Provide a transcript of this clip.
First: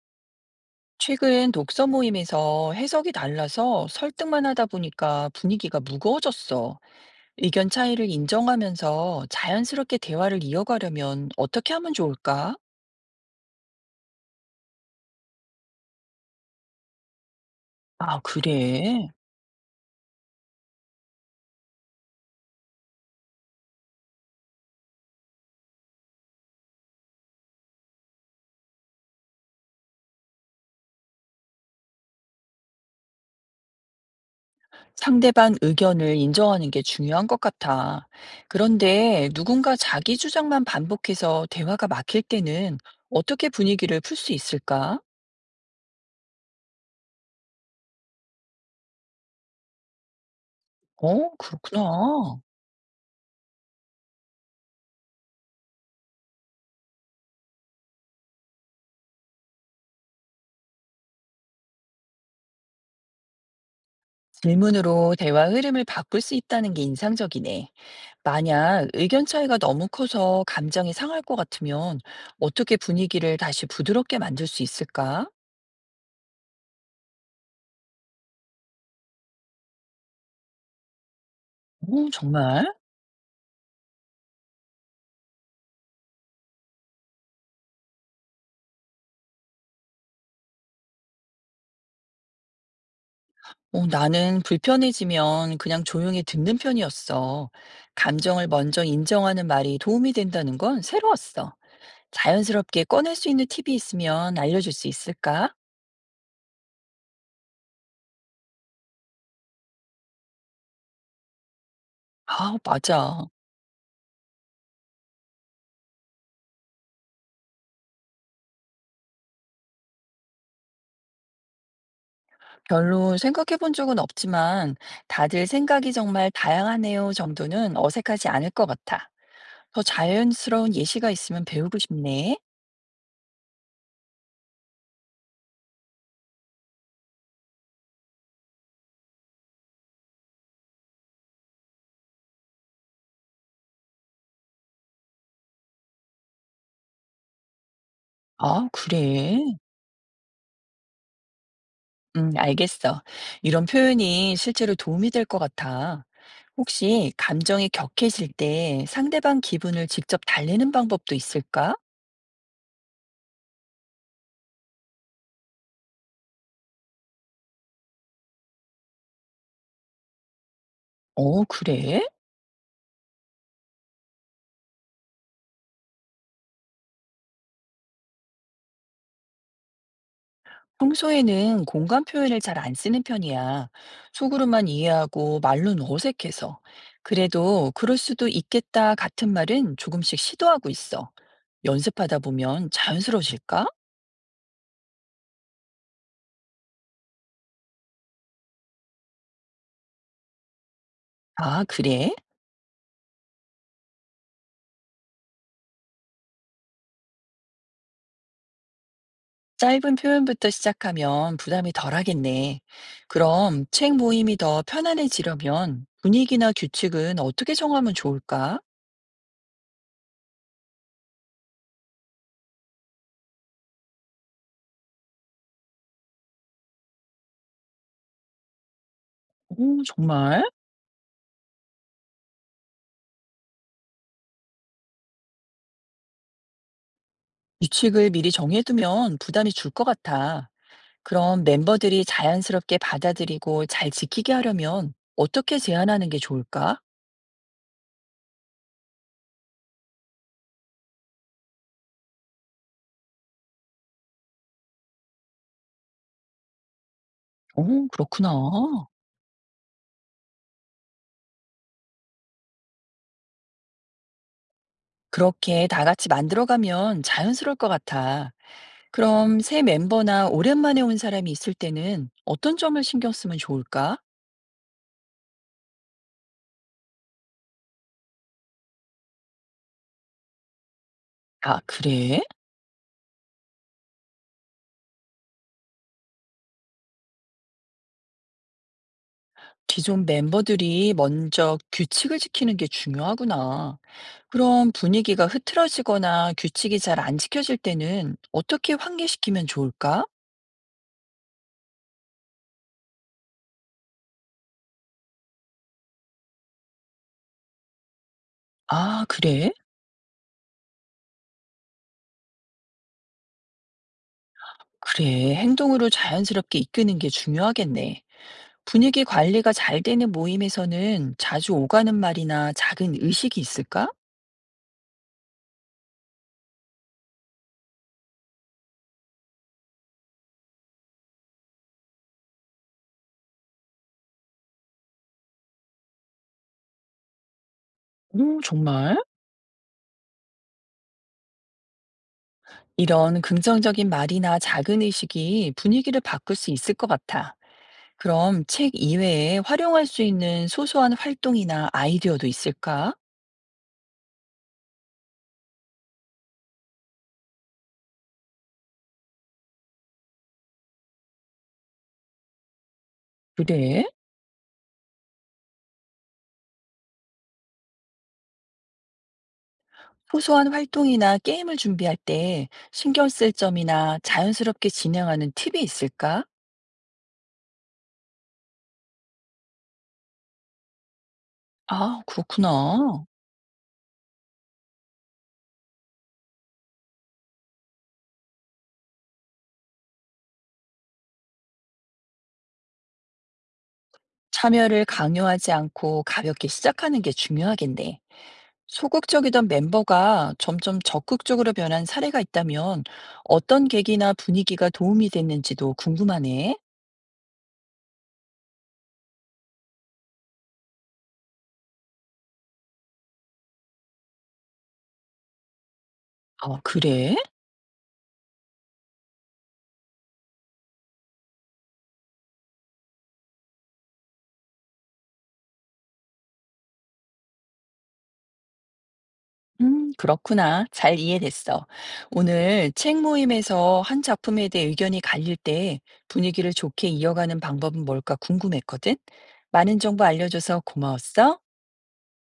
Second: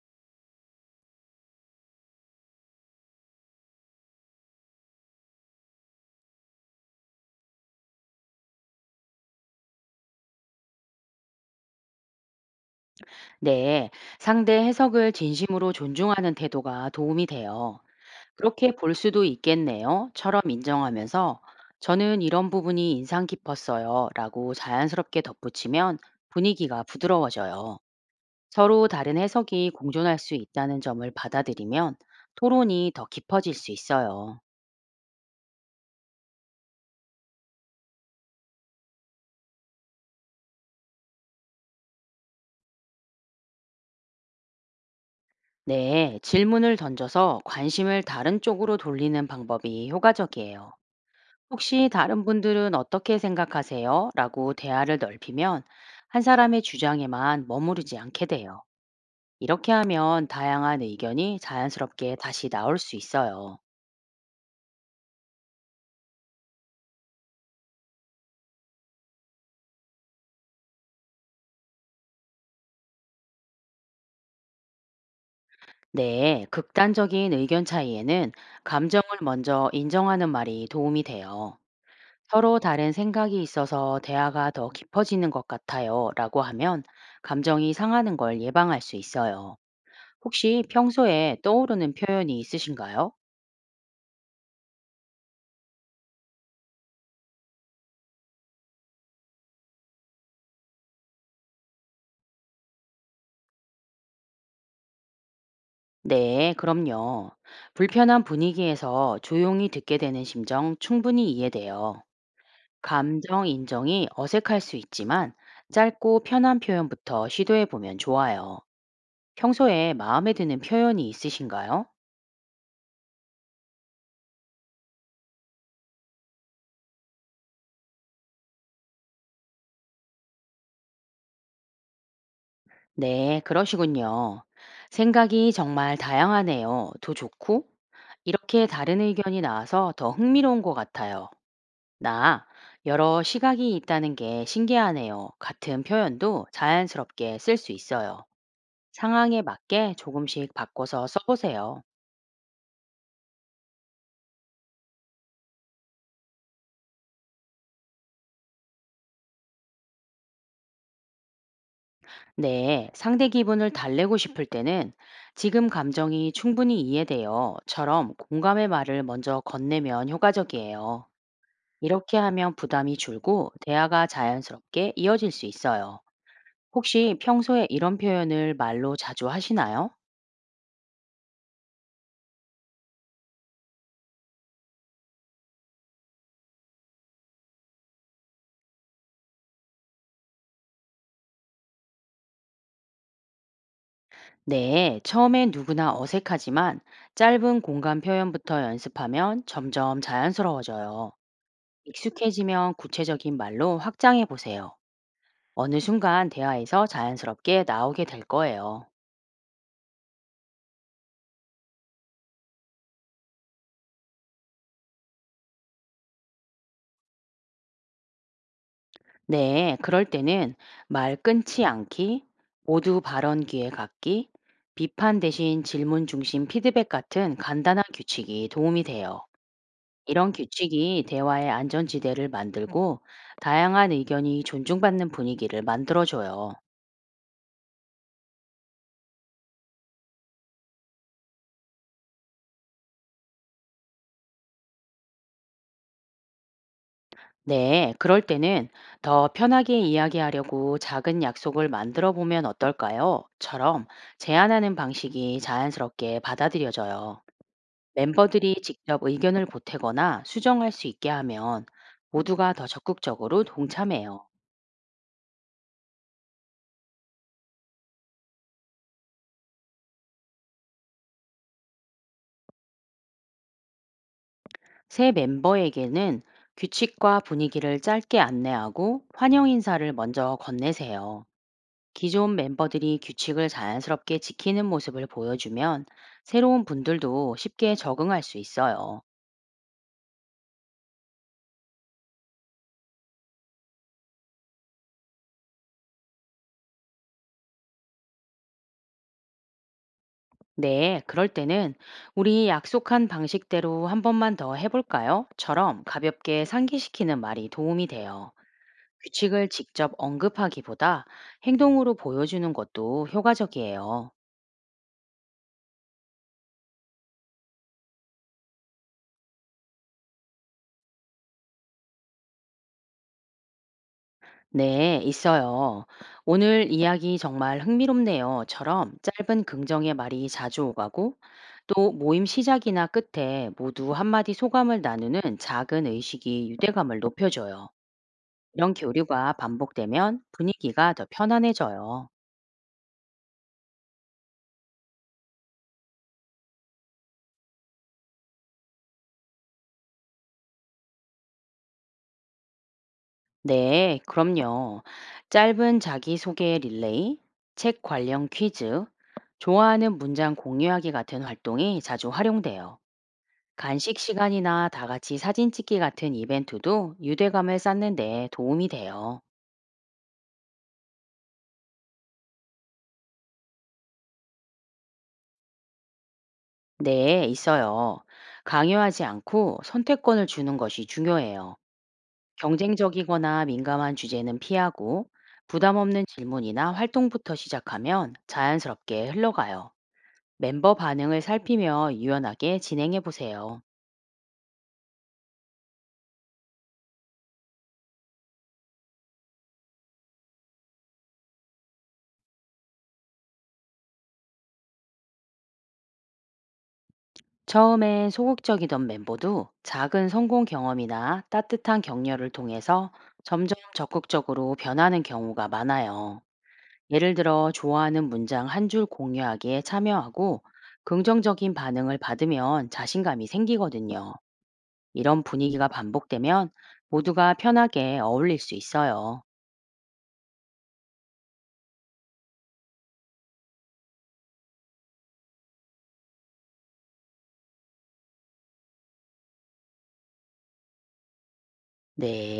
최근 독서 모임에서 해석이 달라서 설득만 하다 보니까 분위기가 무거워졌어. 의견 차이를 인정하면서 자연스럽게 대화를 이어가려면 어떻게 하면 좋을까? 네, 상대 해석을 진심으로 존중하는 태도가 도움이 돼요. 아, 그렇게 볼 그래. 수도 있겠네요. 처럼 인정하면서 저는 이런 부분이 인상 깊었어요. 라고 자연스럽게 덧붙이면 분위기가 부드러워져요. 서로 다른 해석이 공존할 수 있다는 점을 받아들이면 토론이 더 깊어질 수 있어요. 상대방 의견을 인정하는 게 중요한 것 같아. 그런데 누군가 자기 주장만 반복해서 대화가 막힐 때는 어떻게 분위기를 풀 수 있을까? 네, 질문을 던져서 관심을 다른 쪽으로 돌리는 방법이 효과적이에요. 어, 혹시 다른 그렇구나. 분들은 어떻게 생각하세요? 라고 대화를 넓히면 한 사람의 주장에만 머무르지 않게 돼요. 이렇게 하면 다양한 의견이 자연스럽게 다시 나올 수 있어요. 질문으로 대화 흐름을 바꿀 수 있다는 게 인상적이네. 만약 의견 차이가 너무 커서 감정이 상할 것 같으면 어떻게 분위기를 다시 부드럽게 만들 수 있을까? 네, 극단적인 의견 차이에는 감정을 먼저 인정하는 말이 도움이 돼요. 오 서로 정말? 다른 생각이 있어서 대화가 더 깊어지는 것 같아요. 라고 하면 감정이 상하는 걸 예방할 수 있어요. 혹시 평소에 떠오르는 표현이 있으신가요? 어, 나는 불편해지면 그냥 조용히 듣는 편이었어. 감정을 먼저 인정하는 말이 도움이 된다는 건 새로웠어. 자연스럽게 꺼낼 수 있는 팁이 있으면 알려줄 수 있을까? 네, 그럼요. 불편한 분위기에서 조용히 듣게 되는 심정 충분히 이해돼요. 아, 맞아. 감정 인정이 어색할 수 있지만 짧고 편한 표현부터 시도해 보면 좋아요. 평소에 마음에 드는 표현이 있으신가요? 별로 생각해 본 적은 없지만 다들 생각이 정말 다양하네요 정도는 어색하지 않을 것 같아. 더 자연스러운 예시가 있으면 배우고 싶네. 네, 그러시군요. 생각이 정말 다양하네요. 더 좋고? 이렇게 다른 의견이 나와서 더 흥미로운 것 같아요. 나 여러 시각이 있다는 게 신기하네요. 같은 표현도 자연스럽게 쓸 수 있어요. 아, 그래? 상황에 맞게 조금씩 바꿔서 써보세요. 알겠어. 이런 표현이 실제로 도움이 될 것 같아. 혹시 감정이 격해질 때 상대방 기분을 직접 달래는 방법도 있을까? 네, 상대 기분을 달래고 싶을 때는 지금 감정이 충분히 이해돼요.처럼 공감의 말을 먼저 건네면 효과적이에요. 어, 그래? 이렇게 하면 부담이 줄고 대화가 자연스럽게 이어질 수 있어요. 혹시 평소에 이런 표현을 말로 자주 하시나요? 평소에는 공감 표현을 잘 안 쓰는 편이야. 속으로만 이해하고 말로는 어색해서. 그래도 그럴 수도 있겠다 같은 말은 조금씩 시도하고 있어. 연습하다 보면 자연스러워질까? 네, 처음엔 누구나 어색하지만 짧은 공감 표현부터 연습하면 점점 자연스러워져요. 아, 그래? 익숙해지면 구체적인 말로 확장해 보세요. 어느 순간 대화에서 자연스럽게 나오게 될 거예요. 짧은 표현부터 시작하면 부담이 덜하겠네. 그럼 책 모임이 더 편안해지려면 분위기나 규칙은 어떻게 정하면 좋을까? 네, 그럴 때는 말 끊지 않기, 모두 발언 기회 갖기, 비판 대신 질문 중심 피드백 같은 간단한 규칙이 도움이 돼요. 오, 이런 정말? 규칙이 대화의 안전지대를 만들고 다양한 의견이 존중받는 분위기를 만들어줘요. 규칙을 미리 정해두면 부담이 줄 것 같아. 그럼 멤버들이 자연스럽게 받아들이고 잘 지키게 하려면 어떻게 제안하는 게 좋을까? 네, 그럴 때는 더 편하게 이야기하려고 작은 약속을 만들어 보면 어떨까요? 처럼 제안하는 방식이 자연스럽게 받아들여져요. 오, 그렇구나. 멤버들이 직접 의견을 보태거나 수정할 수 있게 하면 모두가 더 적극적으로 동참해요. 그렇게 다 같이 만들어가면 자연스러울 것 같아. 그럼 새 멤버나 오랜만에 온 사람이 있을 때는 어떤 점을 신경 쓰면 좋을까? 새 멤버에게는 규칙과 분위기를 짧게 안내하고 환영 인사를 먼저 건네세요. 아, 그래? 기존 멤버들이 규칙을 자연스럽게 지키는 모습을 보여주면 새로운 분들도 쉽게 적응할 수 있어요. 기존 멤버들이 먼저 규칙을 지키는 게 중요하구나. 그럼 분위기가 흐트러지거나 규칙이 잘 안 지켜질 때는 어떻게 환기시키면 좋을까? 네, 그럴 때는 우리 약속한 방식대로 한 번만 더 해볼까요? 처럼 가볍게 상기시키는 말이 도움이 돼요. 아, 규칙을 그래? 직접 언급하기보다 행동으로 보여주는 것도 효과적이에요. 그래. 행동으로 자연스럽게 이끄는 게 중요하겠네. 분위기 관리가 잘 되는 모임에서는 자주 오가는 말이나 작은 의식이 있을까? 네, 있어요. 오늘 이야기 정말 흥미롭네요.처럼 짧은 긍정의 말이 자주 오가고 또 모임 시작이나 끝에 모두 한마디 소감을 나누는 작은 의식이 유대감을 높여줘요. 오, 이런 정말? 교류가 반복되면 분위기가 더 편안해져요. 이런 긍정적인 말이나 작은 의식이 분위기를 바꿀 수 있을 것 같아. 그럼 책 이외에 활용할 수 있는 소소한 활동이나 아이디어도 있을까? 네, 그럼요. 짧은 자기소개 릴레이, 책 관련 퀴즈, 좋아하는 문장 공유하기 같은 활동이 자주 활용돼요. 그래? 간식 시간이나 다 같이 사진 찍기 같은 이벤트도 유대감을 쌓는데 도움이 돼요. 소소한 활동이나 게임을 준비할 때 신경 쓸 점이나 자연스럽게 진행하는 팁이 있을까? 네, 있어요. 강요하지 않고 선택권을 주는 것이 중요해요. 아, 그렇구나. 경쟁적이거나 민감한 주제는 피하고 부담 없는 질문이나 활동부터 시작하면 자연스럽게 흘러가요. 멤버 반응을 살피며 유연하게 진행해 보세요. 참여를 강요하지 않고 가볍게 시작하는 게 중요하겠네. 소극적이던 멤버가 점점 적극적으로 변한 사례가 있다면 어떤 계기나 분위기가 도움이 됐는지도 궁금하네. 처음엔 소극적이던 멤버도 작은 성공 경험이나 따뜻한 격려를 통해서 점점 적극적으로 변하는 경우가 많아요. 아, 예를 그래? 들어 좋아하는 문장 한 줄 공유하기에 참여하고 긍정적인 반응을 받으면 자신감이 생기거든요. 이런 분위기가 반복되면 모두가 편하게 어울릴 수 있어요. 그렇구나. 잘 이해됐어. 오늘 책 모임에서 한 작품에 대해 의견이 갈릴 때 분위기를 좋게 이어가는 방법은 뭘까 궁금했거든. 많은 정보 알려줘서 고마웠어. 네.